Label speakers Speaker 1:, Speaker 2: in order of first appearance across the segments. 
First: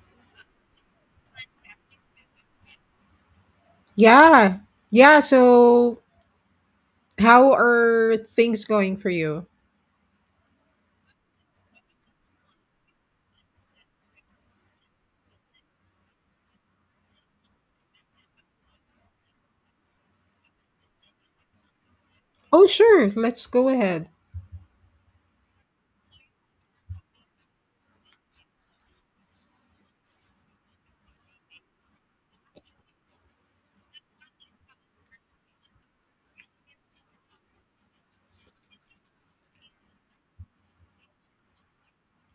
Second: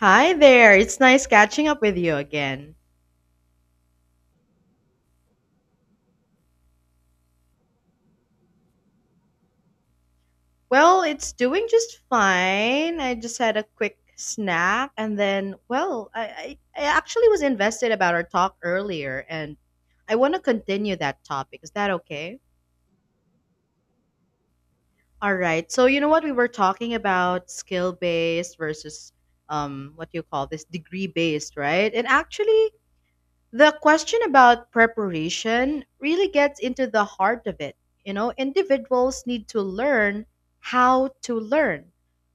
Speaker 1: Hi there. It's nice catching up with you again.
Speaker 2: Yeah. Yeah. So, how are things going for you?
Speaker 1: Well, it's doing just fine. I just had a quick snack and then, well, I actually was invested about our talk earlier and I want to continue that topic. Is that okay?
Speaker 2: Oh, sure. Let's go ahead.
Speaker 1: All right. So, you know what? We were talking about skill based versus what do you call this degree based, right? And actually, the question about preparation really gets into the heart of it. You know, individuals need to learn how to learn,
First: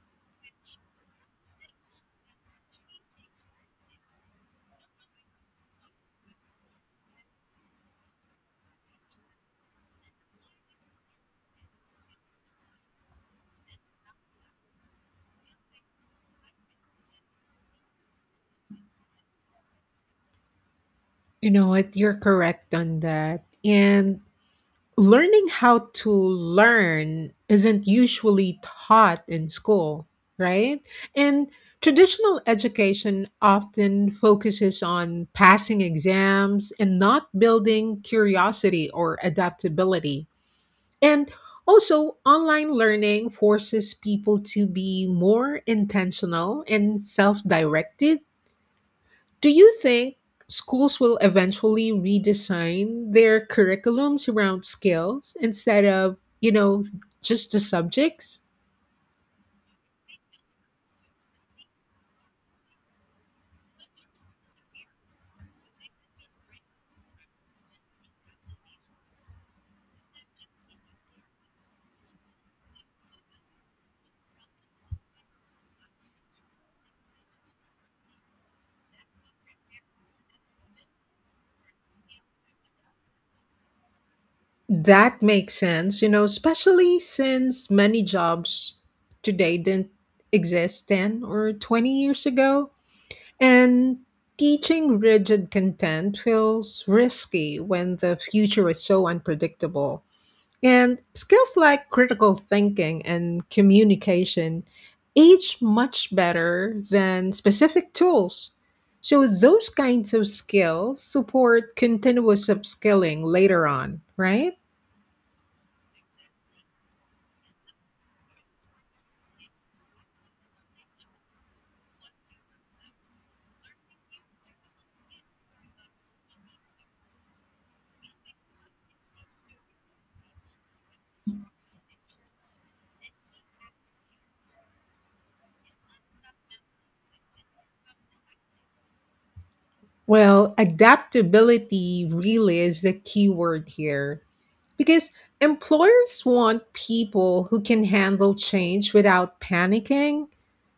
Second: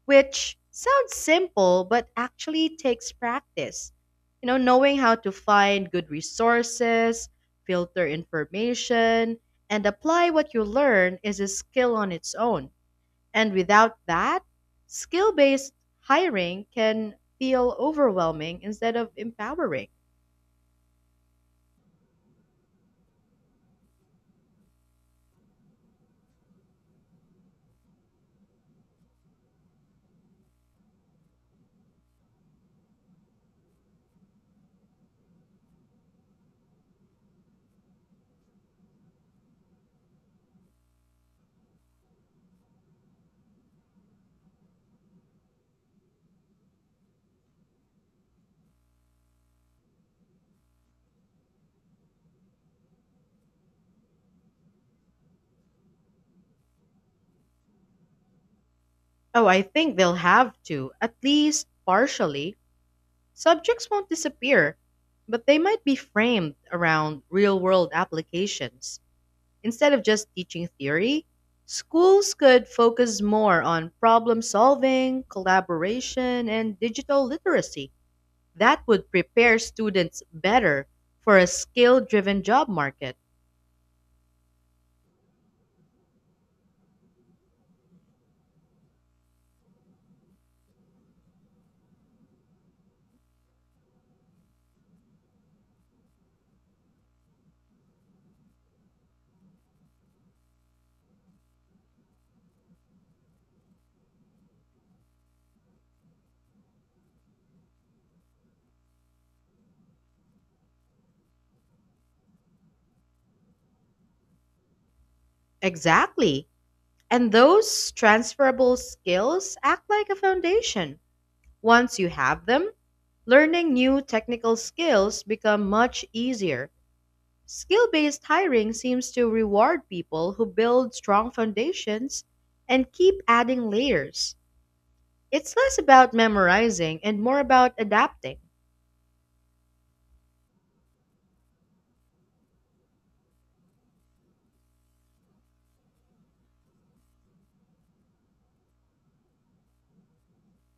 Speaker 1: which sounds simple, but actually takes practice. You know, knowing how to find good resources, filter information, and apply what you learn is a skill on its own. And without that, skill based hiring can feel overwhelming instead of empowering.
Speaker 2: You know what? You're correct on that. And learning how to learn isn't usually taught in school, right? And traditional education often focuses on passing exams and not building curiosity or adaptability. And also, online learning forces people to be more intentional and self directed. Do you think schools will eventually redesign their curriculums around skills instead of, just the subjects?
Speaker 1: Oh, I think they'll have to, at least partially. Subjects won't disappear, but they might be framed around real world applications. Instead of just teaching theory, schools could focus more on problem solving, collaboration, and digital literacy. That would prepare students better for a skill driven job market.
Speaker 2: That makes sense, especially since many jobs today didn't exist 10 or 20 years ago. And teaching rigid content feels risky when the future is so unpredictable. And skills like critical thinking and communication age much better than specific tools. So, those kinds of skills support continuous upskilling later on, right?
Speaker 1: Exactly. And those transferable skills act like a foundation. Once you have them, learning new technical skills become much easier. Skill-based hiring seems to reward people who build strong foundations and keep adding layers. It's less about memorizing and more about adapting.
Speaker 2: Well, adaptability really is the key word here. Because employers want people who can handle change without panicking.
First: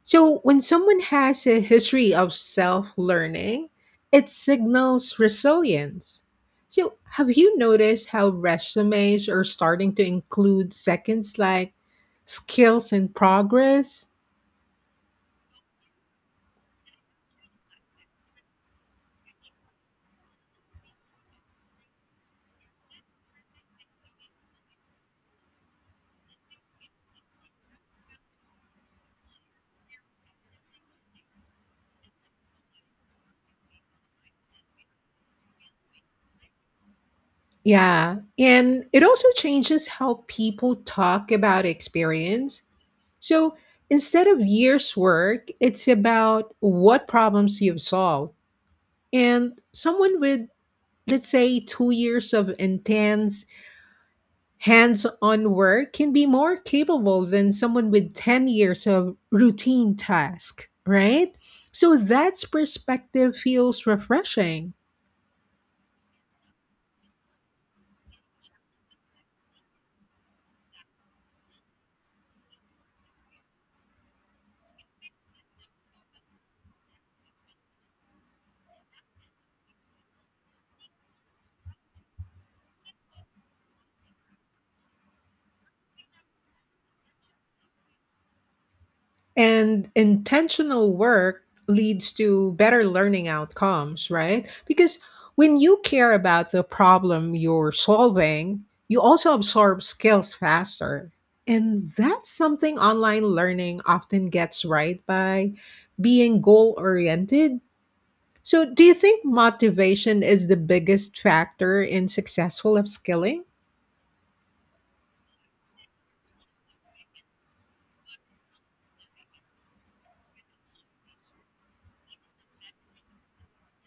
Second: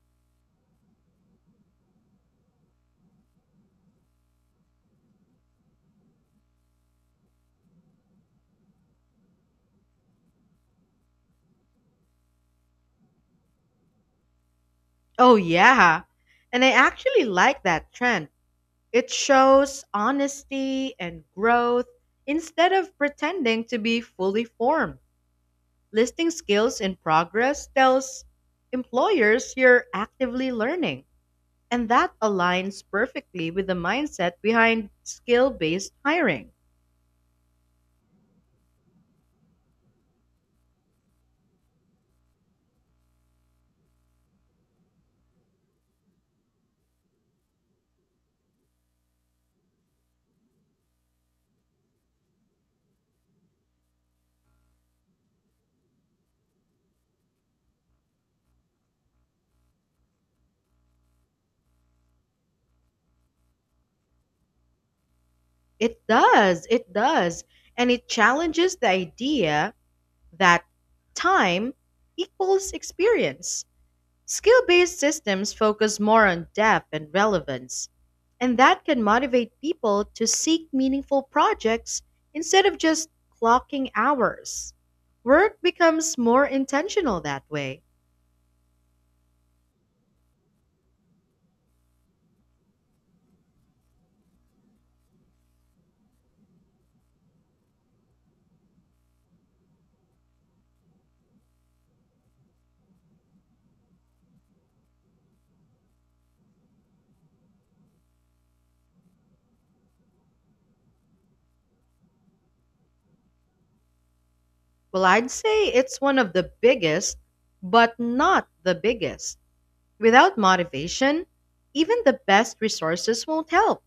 Speaker 2: So when someone has a history of self learning, it signals resilience. So, have you noticed how resumes are starting to include seconds like skills and progress?
Speaker 1: Oh yeah. And I actually like that trend. It shows honesty and growth instead of pretending to be fully formed. Listing skills in progress tells employers you're actively learning. And that aligns perfectly with the mindset behind skill based hiring.
Speaker 2: Yeah. And it also changes how people talk about experience. So instead of years' work, it's about what problems you've solved. And someone with, let's say, 2 years of intense hands on work can be more capable than someone with 10 years of routine task, right? So that's perspective feels refreshing.
Speaker 1: It does, it does. And it challenges the idea that time equals experience. Skill based systems focus more on depth and relevance, and that can motivate people to seek meaningful projects instead of just clocking hours. Work becomes more intentional that way.
Speaker 2: And intentional work leads to better learning outcomes, right? Because when you care about the problem you're solving, you also absorb skills faster. And that's something online learning often gets right by being goal oriented. So, do you think motivation is the biggest factor in successful upskilling?
Speaker 1: Well, I'd say it's one of the biggest, but not the biggest. Without motivation, even the best resources won't help.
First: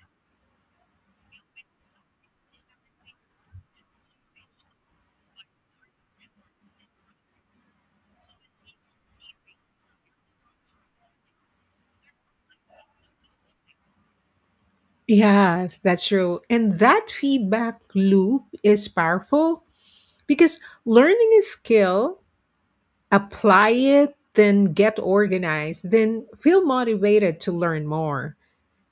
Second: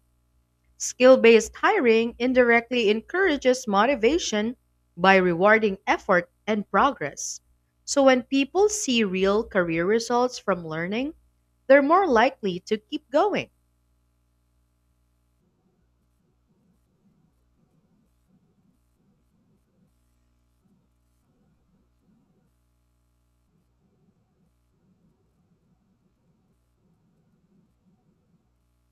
Speaker 1: Skill based hiring indirectly encourages motivation by rewarding effort and progress. So when people see real career results from learning, they're more likely to keep going.
Speaker 2: Yeah, that's true. And that feedback loop is powerful. Because learning a skill, apply it, then get organized, then feel motivated to learn more.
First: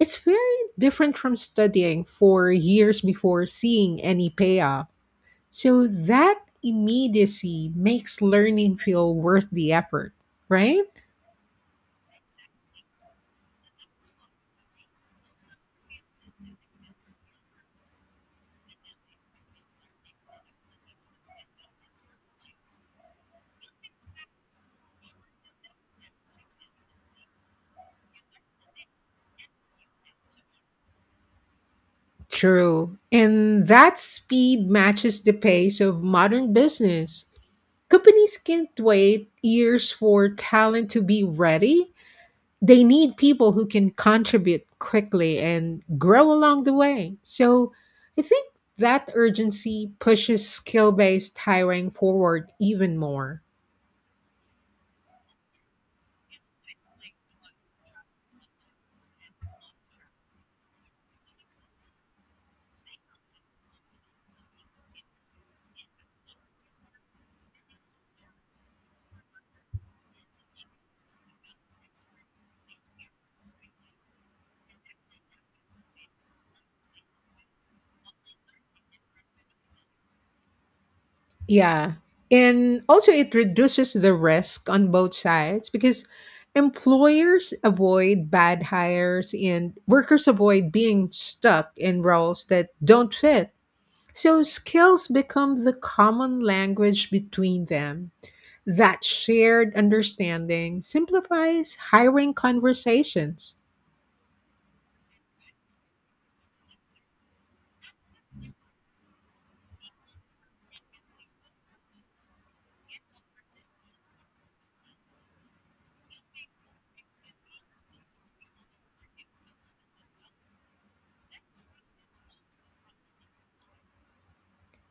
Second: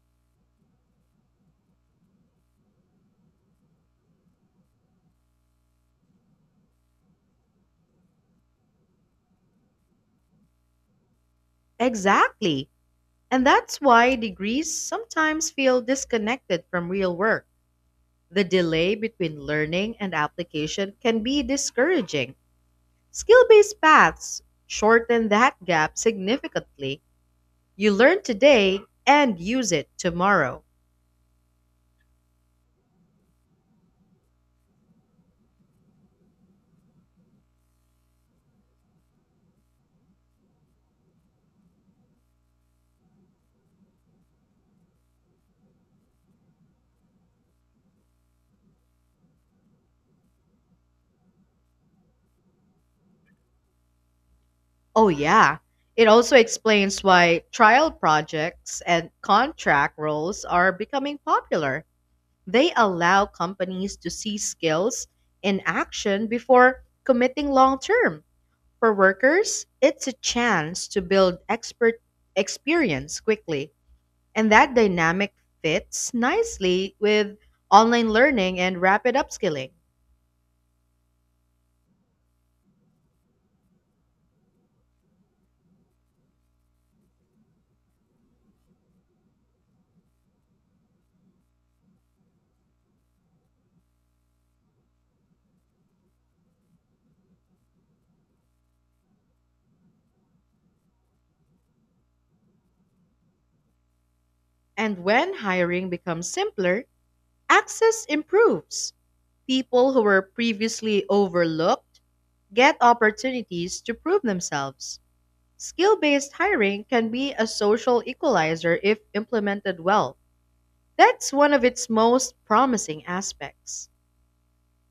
Speaker 2: It's very different from studying for years before seeing any payoff. So that immediacy makes learning feel worth the effort, right?
Speaker 1: Exactly. And that's why degrees sometimes feel disconnected from real work. The delay between learning and application can be discouraging. Skill based paths shorten that gap significantly. You learn today and use it tomorrow.
Speaker 2: True. And that speed matches the pace of modern business. Companies can't wait years for talent to be ready, they need people who can contribute quickly and grow along the way. So I think that urgency pushes skill based hiring forward even more.
Speaker 1: Oh, yeah. It also explains why trial projects and contract roles are becoming popular. They allow companies to see skills in action before committing long term. For workers, it's a chance to build expert experience quickly. And that dynamic fits nicely with online learning and rapid upskilling.
Speaker 2: Yeah. And also, it reduces the risk on both sides because employers avoid bad hires and workers avoid being stuck in roles that don't fit. So, skills become the common language between them. That shared understanding simplifies hiring conversations.
Speaker 1: And when hiring becomes simpler, access improves. People who were previously overlooked get opportunities to prove themselves. Skill based hiring can be a social equalizer if implemented well. That's one of its most promising aspects.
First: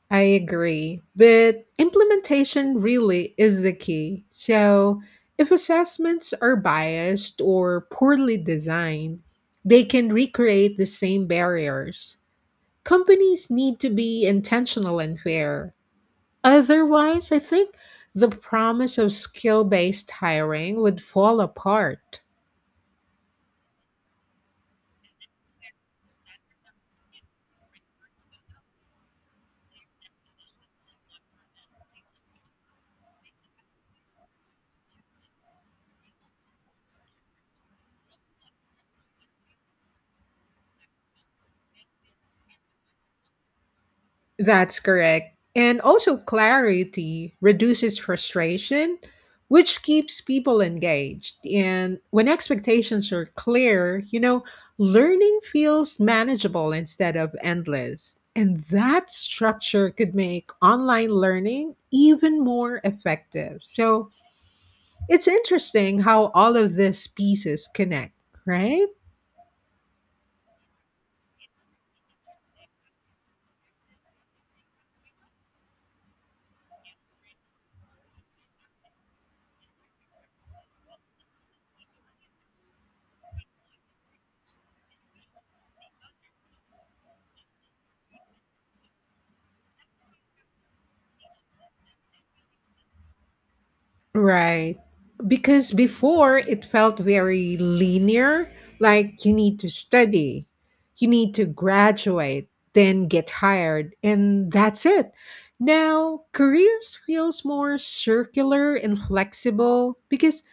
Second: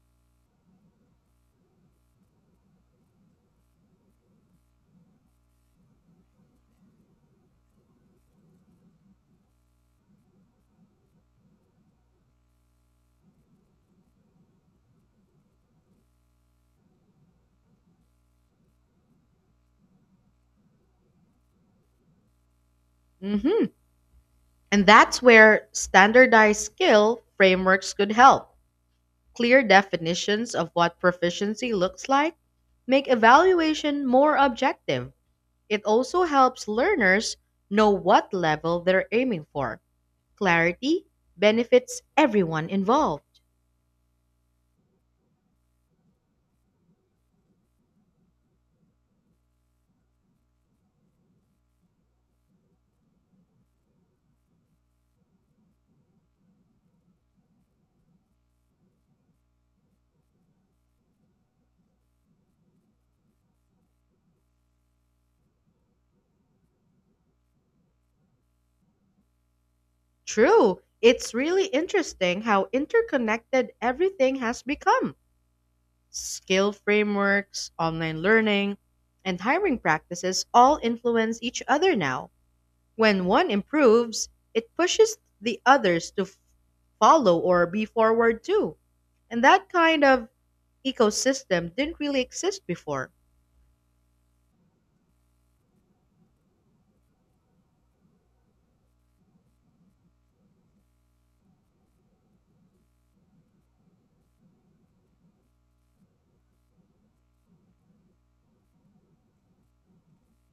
Speaker 2: I agree. But implementation really is the key. So, if assessments are biased or poorly designed, they can recreate the same barriers. Companies need to be intentional and fair. Otherwise, I think the promise of skill based hiring would fall apart.
Speaker 1: Hmm. And that's where standardized skill frameworks could help. Clear definitions of what proficiency looks like make evaluation more objective. It also helps learners know what level they're aiming for. Clarity benefits everyone involved.
Speaker 2: That's correct. And also, clarity reduces frustration, which keeps people engaged. And when expectations are clear, learning feels manageable instead of endless. And that structure could make online learning even more effective. So it's interesting how all of these pieces connect, right?
Speaker 1: True, it's really interesting how interconnected everything has become. Skill frameworks, online learning, and hiring practices all influence each other now. When one improves, it pushes the others to follow or be forward too. And that kind of ecosystem didn't really exist before.
Speaker 2: Right. Because before it felt very linear, like you need to study, you need to graduate, then get hired, and that's it. Now, careers feels more circular and flexible because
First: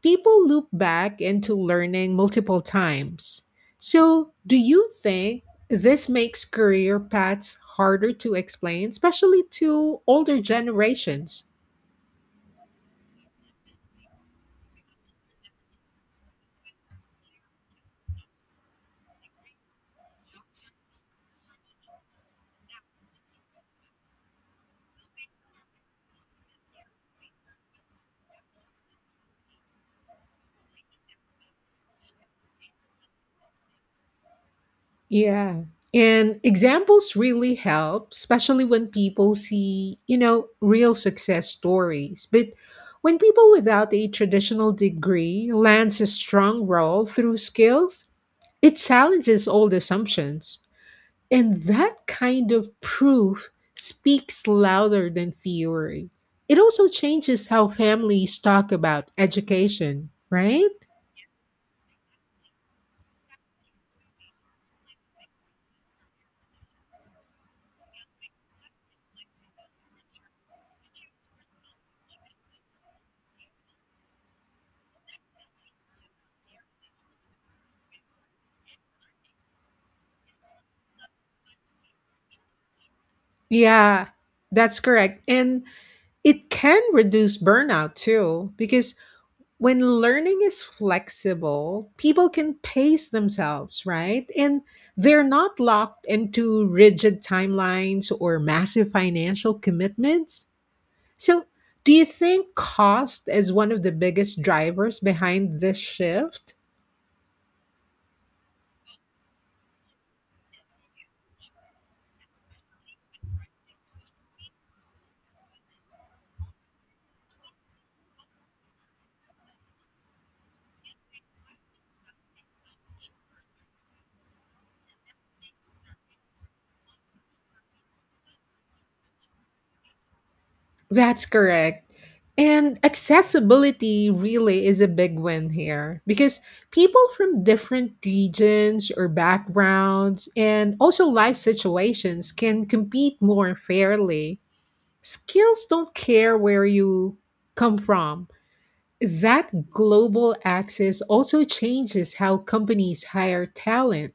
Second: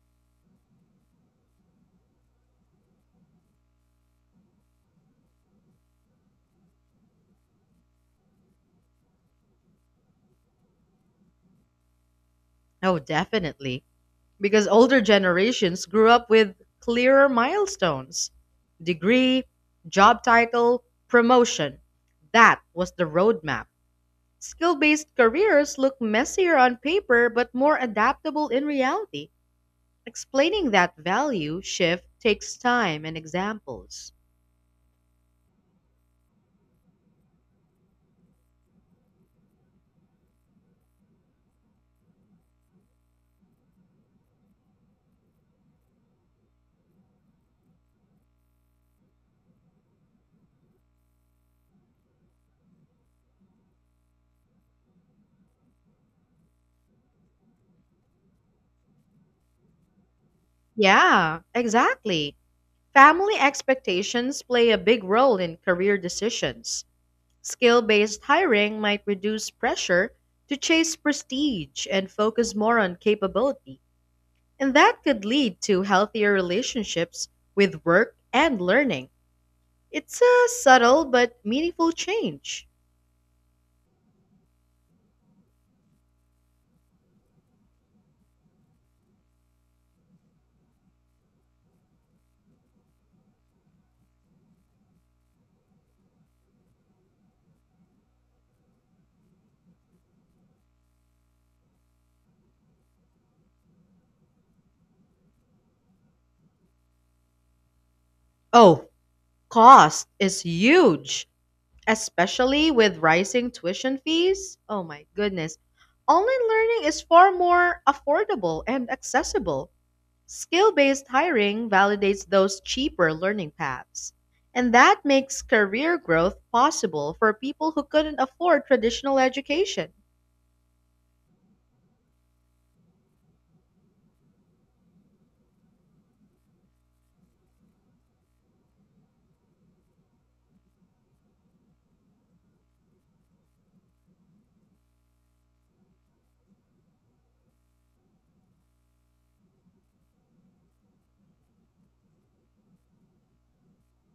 Speaker 2: people loop back into learning multiple times. So, do you think this makes career paths harder to explain, especially to older generations?
Speaker 1: Oh, definitely. Because older generations grew up with clearer milestones: degree, job title, promotion. That was the roadmap. Skill based careers look messier on paper but more adaptable in reality. Explaining that value shift takes time and examples.
Speaker 2: Yeah. And examples really help, especially when people see, real success stories. But when people without a traditional degree lands a strong role through skills, it challenges old assumptions. And that kind of proof speaks louder than theory. It also changes how families talk about education, right?
Speaker 1: Yeah, exactly. Family expectations play a big role in career decisions. Skill based hiring might reduce pressure to chase prestige and focus more on capability. And that could lead to healthier relationships with work and learning. It's a subtle but meaningful change.
Speaker 2: Yeah, that's correct. And it can reduce burnout too, because when learning is flexible, people can pace themselves, right? And they're not locked into rigid timelines or massive financial commitments. So, do you think cost is one of the biggest drivers behind this shift?
Speaker 1: Oh, cost is huge, especially with rising tuition fees. Oh my goodness. Online learning is far more affordable and accessible. Skill based hiring validates those cheaper learning paths. And that makes career growth possible for people who couldn't afford traditional education.
Speaker 2: That's correct. And accessibility really is a big win here because people from different regions or backgrounds and also life situations can compete more fairly. Skills don't care where you come from. That global access also changes how companies hire talent.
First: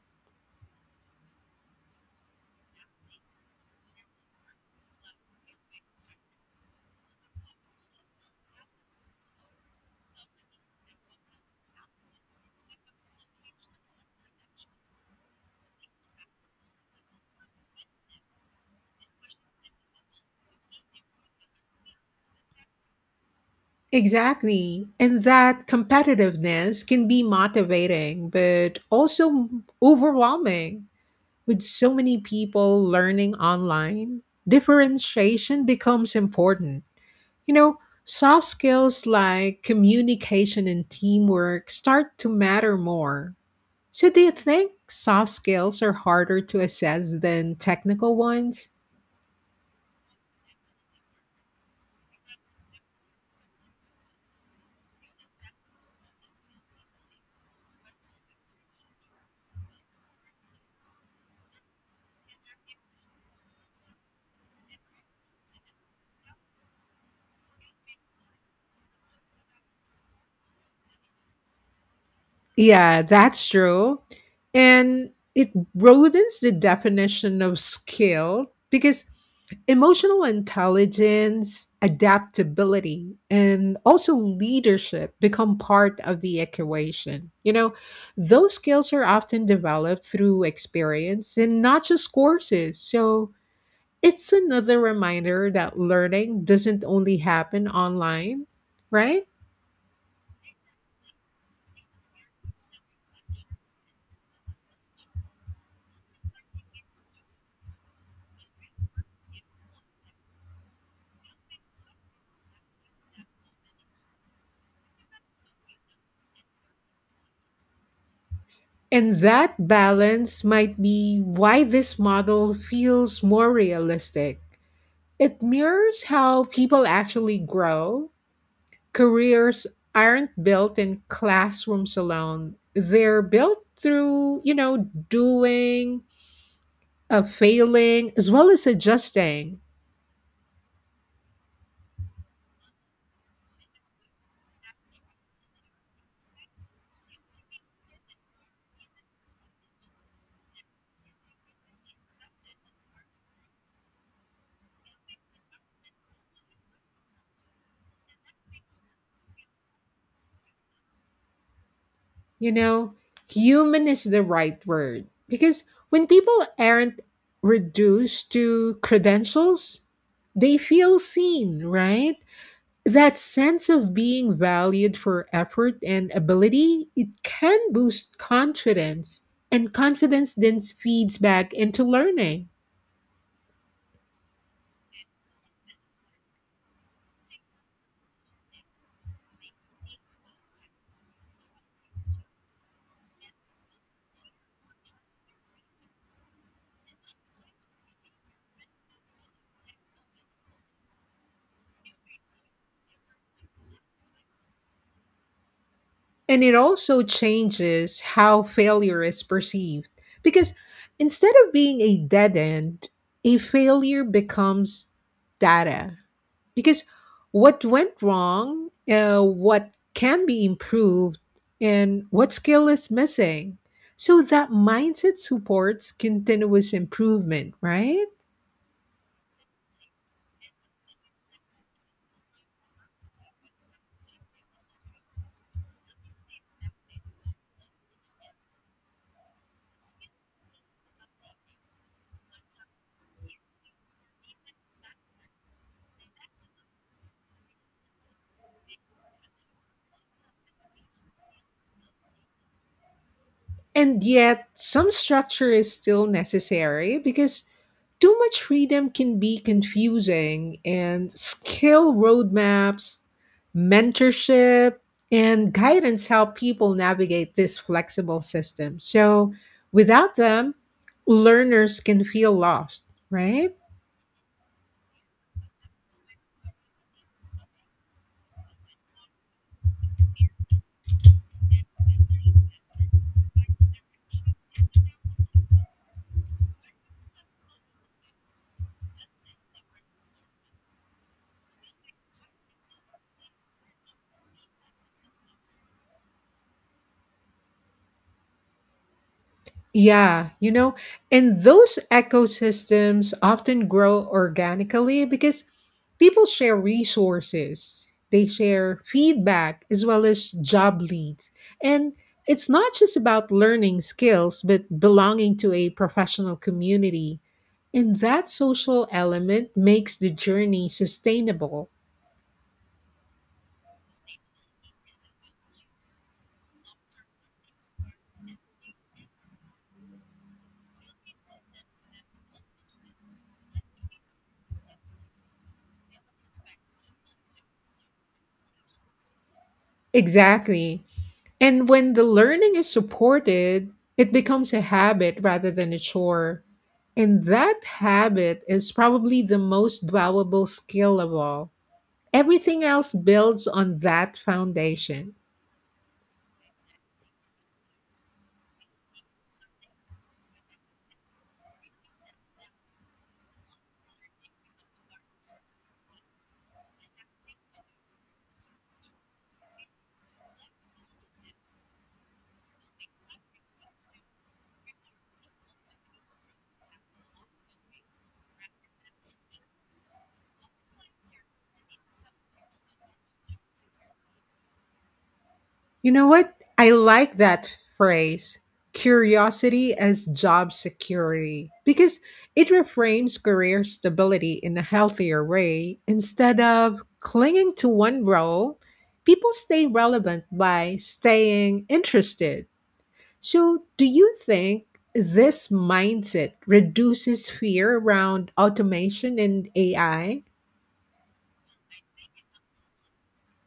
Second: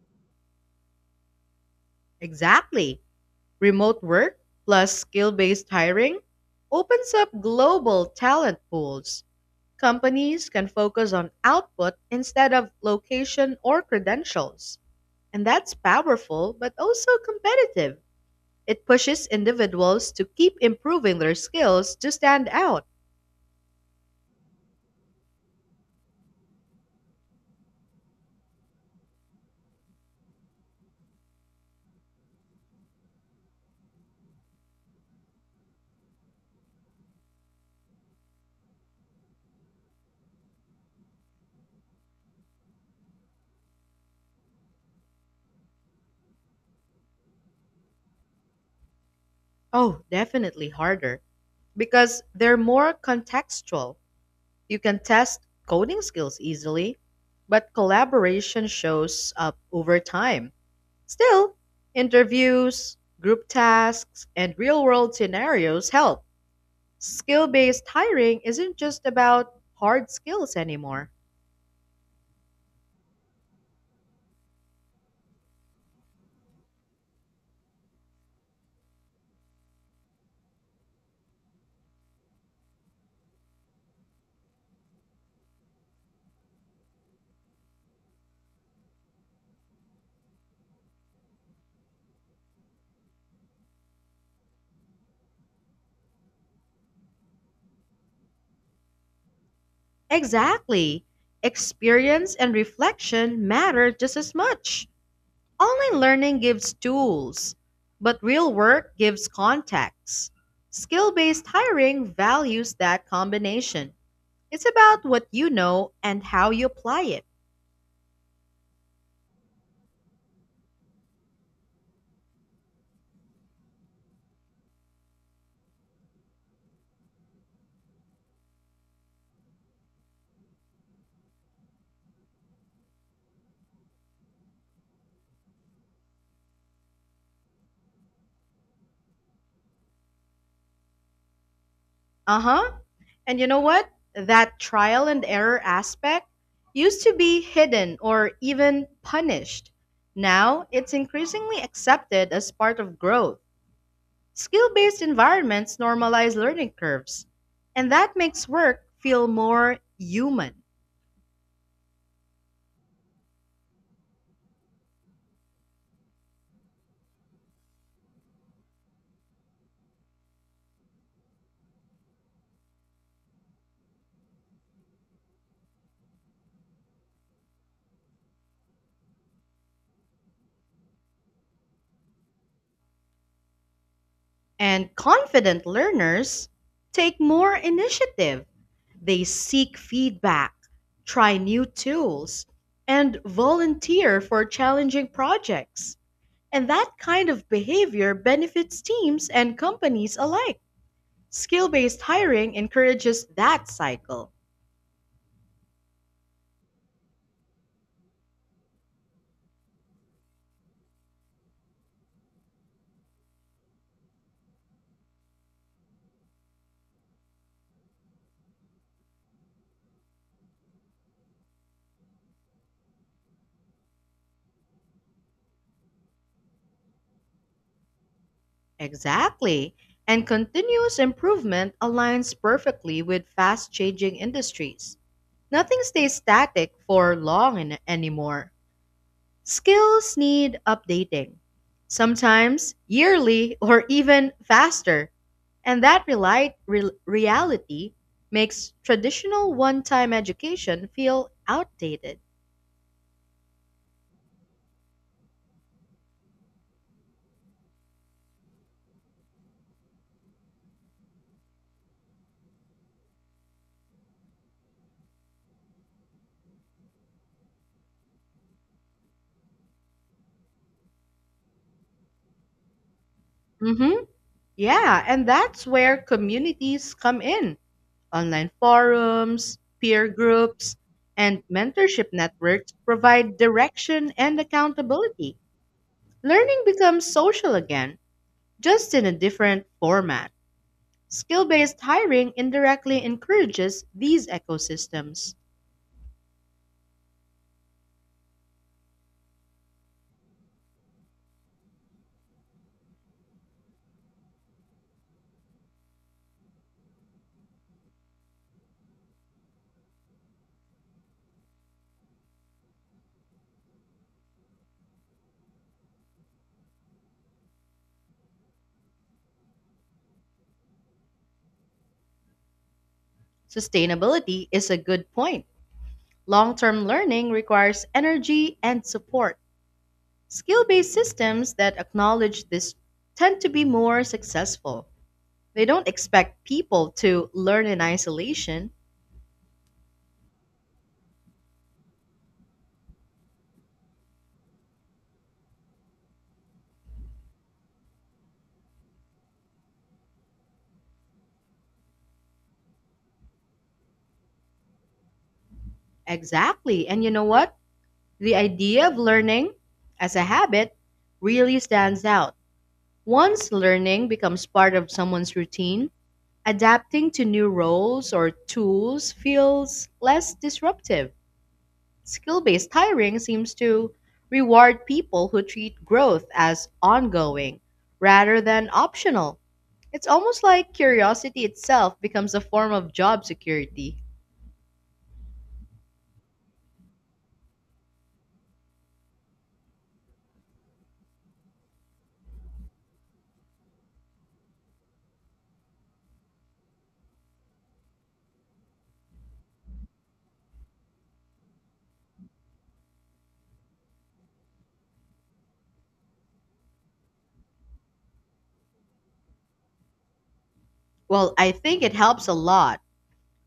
Speaker 1: Exactly. Remote work plus skill based hiring opens up global talent pools. Companies can focus on output instead of location or credentials. And that's powerful, but also competitive. It pushes individuals to keep improving their skills to stand out.
Speaker 2: Exactly. And that competitiveness can be motivating, but also overwhelming. With so many people learning online, differentiation becomes important. You know, Soft skills like communication and teamwork start to matter more. So, do you think soft skills are harder to assess than technical ones?
Speaker 1: Oh, definitely harder because they're more contextual. You can test coding skills easily, but collaboration shows up over time. Still, interviews, group tasks, and real world scenarios help. Skill based hiring isn't just about hard skills anymore.
Speaker 2: Yeah, that's true. And it broadens the definition of skill because emotional intelligence, adaptability, and also leadership become part of the equation. Those skills are often developed through experience and not just courses. So it's another reminder that learning doesn't only happen online, right?
Speaker 1: Exactly. Experience and reflection matter just as much. Online learning gives tools, but real work gives contacts. Skill based hiring values that combination. It's about what you know and how you apply it.
Speaker 2: And that balance might be why this model feels more realistic. It mirrors how people actually grow. Careers aren't built in classrooms alone, they're built through, doing, failing, as well as adjusting.
Speaker 1: Uh huh. And you know what? That trial and error aspect used to be hidden or even punished. Now, it's increasingly accepted as part of growth. Skill based environments normalize learning curves, and that makes work feel more human.
Speaker 2: You know, human is the right word because when people aren't reduced to credentials, they feel seen, right? That sense of being valued for effort and ability, it can boost confidence, and confidence then feeds back into learning.
Speaker 1: And confident learners take more initiative. They seek feedback, try new tools, and volunteer for challenging projects. And that kind of behavior benefits teams and companies alike. Skill based hiring encourages that cycle.
Speaker 2: And it also changes how failure is perceived. Because instead of being a dead end, a failure becomes data. Because what went wrong, what can be improved, and what skill is missing. So that mindset supports continuous improvement, right?
Speaker 1: Exactly. And continuous improvement aligns perfectly with fast changing industries. Nothing stays static for long anymore. Skills need updating, sometimes yearly or even faster. And that reality makes traditional one time education feel outdated.
Speaker 2: And yet, some structure is still necessary because too much freedom can be confusing, and skill roadmaps, mentorship, and guidance help people navigate this flexible system. So, without them, learners can feel lost, right?
Speaker 1: Mm-hmm. Yeah, and that's where communities come in. Online forums, peer groups, and mentorship networks provide direction and accountability. Learning becomes social again, just in a different format. Skill based hiring indirectly encourages these ecosystems.
Speaker 2: Yeah, and those ecosystems often grow organically because people share resources, they share feedback as well as job leads. And it's not just about learning skills, but belonging to a professional community. And that social element makes the journey sustainable.
Speaker 1: Sustainability is a good point. Long term learning requires energy and support. Skill based systems that acknowledge this tend to be more successful. They don't expect people to learn in isolation.
Speaker 2: Exactly. And when the learning is supported, it becomes a habit rather than a chore. And that habit is probably the most valuable skill of all. Everything else builds on that foundation.
Speaker 1: Exactly. And you know what? The idea of learning as a habit really stands out. Once learning becomes part of someone's routine, adapting to new roles or tools feels less disruptive. Skill based hiring seems to reward people who treat growth as ongoing rather than optional. It's almost like curiosity itself becomes a form of job security.
Speaker 2: You know what? I like that phrase, curiosity as job security, because it reframes career stability in a healthier way. Instead of clinging to one role, people stay relevant by staying interested. So, do you think this mindset reduces fear around automation and AI?
Speaker 1: Well, I think it helps a lot.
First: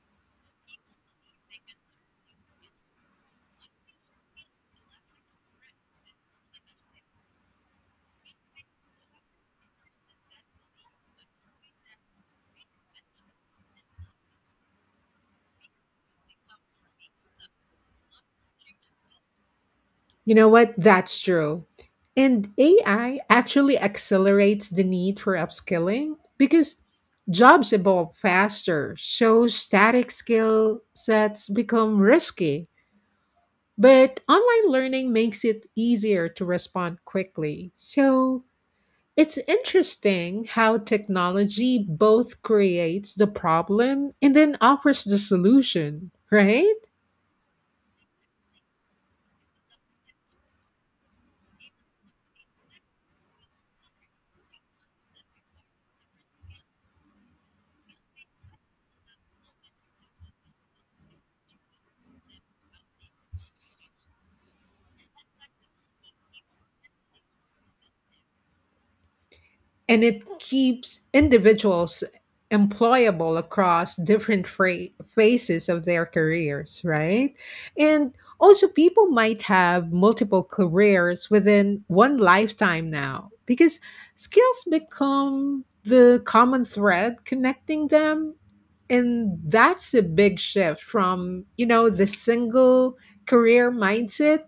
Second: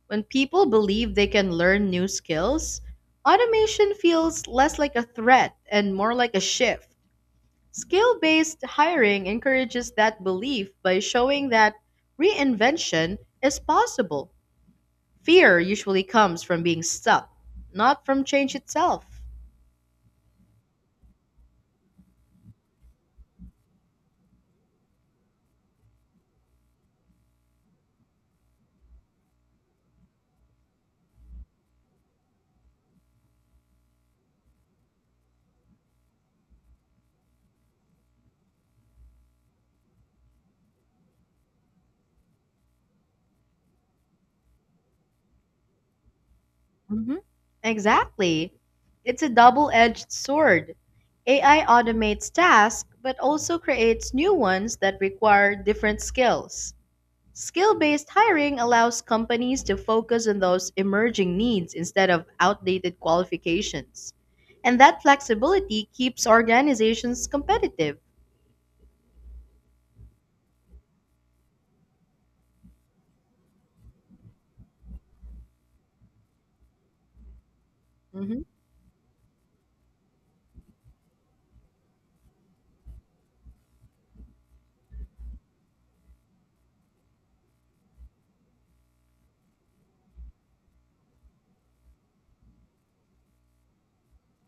Speaker 1: When people believe they can learn new skills, automation feels less like a threat and more like a shift. Skill based hiring encourages that belief by showing that reinvention is possible. Fear usually comes from being stuck, not from change itself.
Speaker 2: You know what? That's true. And AI actually accelerates the need for upskilling because jobs evolve faster. So static skill sets become risky. But online learning makes it easier to respond quickly. So it's interesting how technology both creates the problem and then offers the solution, right?
Speaker 1: Hmm. Exactly. It's a double edged sword. AI automates tasks, but also creates new ones that require different skills. Skill based hiring allows companies to focus on those emerging needs instead of outdated qualifications. And that flexibility keeps organizations competitive.
Speaker 2: And it keeps individuals employable across different phases of their careers, right? And also, people might have multiple careers within one lifetime now because skills become the common thread connecting them. And that's a big shift from, the single career mindset.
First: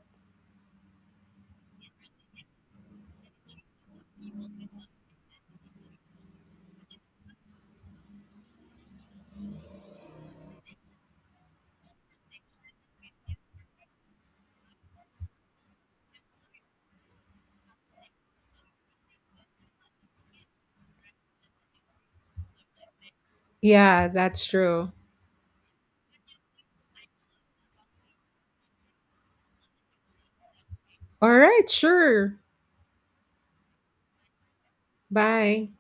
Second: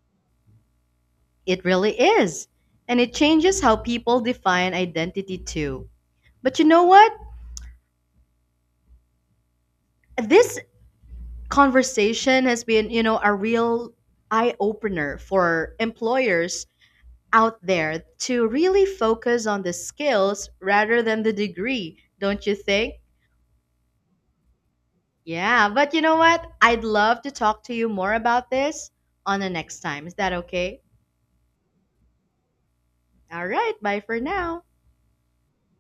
Speaker 1: It really is. And it changes how people define identity too. But you know what? This conversation has been, you know, a real eye opener for employers out there to really focus on the skills rather than the degree, don't you think?
Speaker 2: Yeah, that's true.
Speaker 1: Yeah, but you know what? I'd love to talk to you more about this on the next time. Is that okay?
Speaker 2: All right, sure.
Speaker 1: All right, bye for now.
Speaker 2: Bye.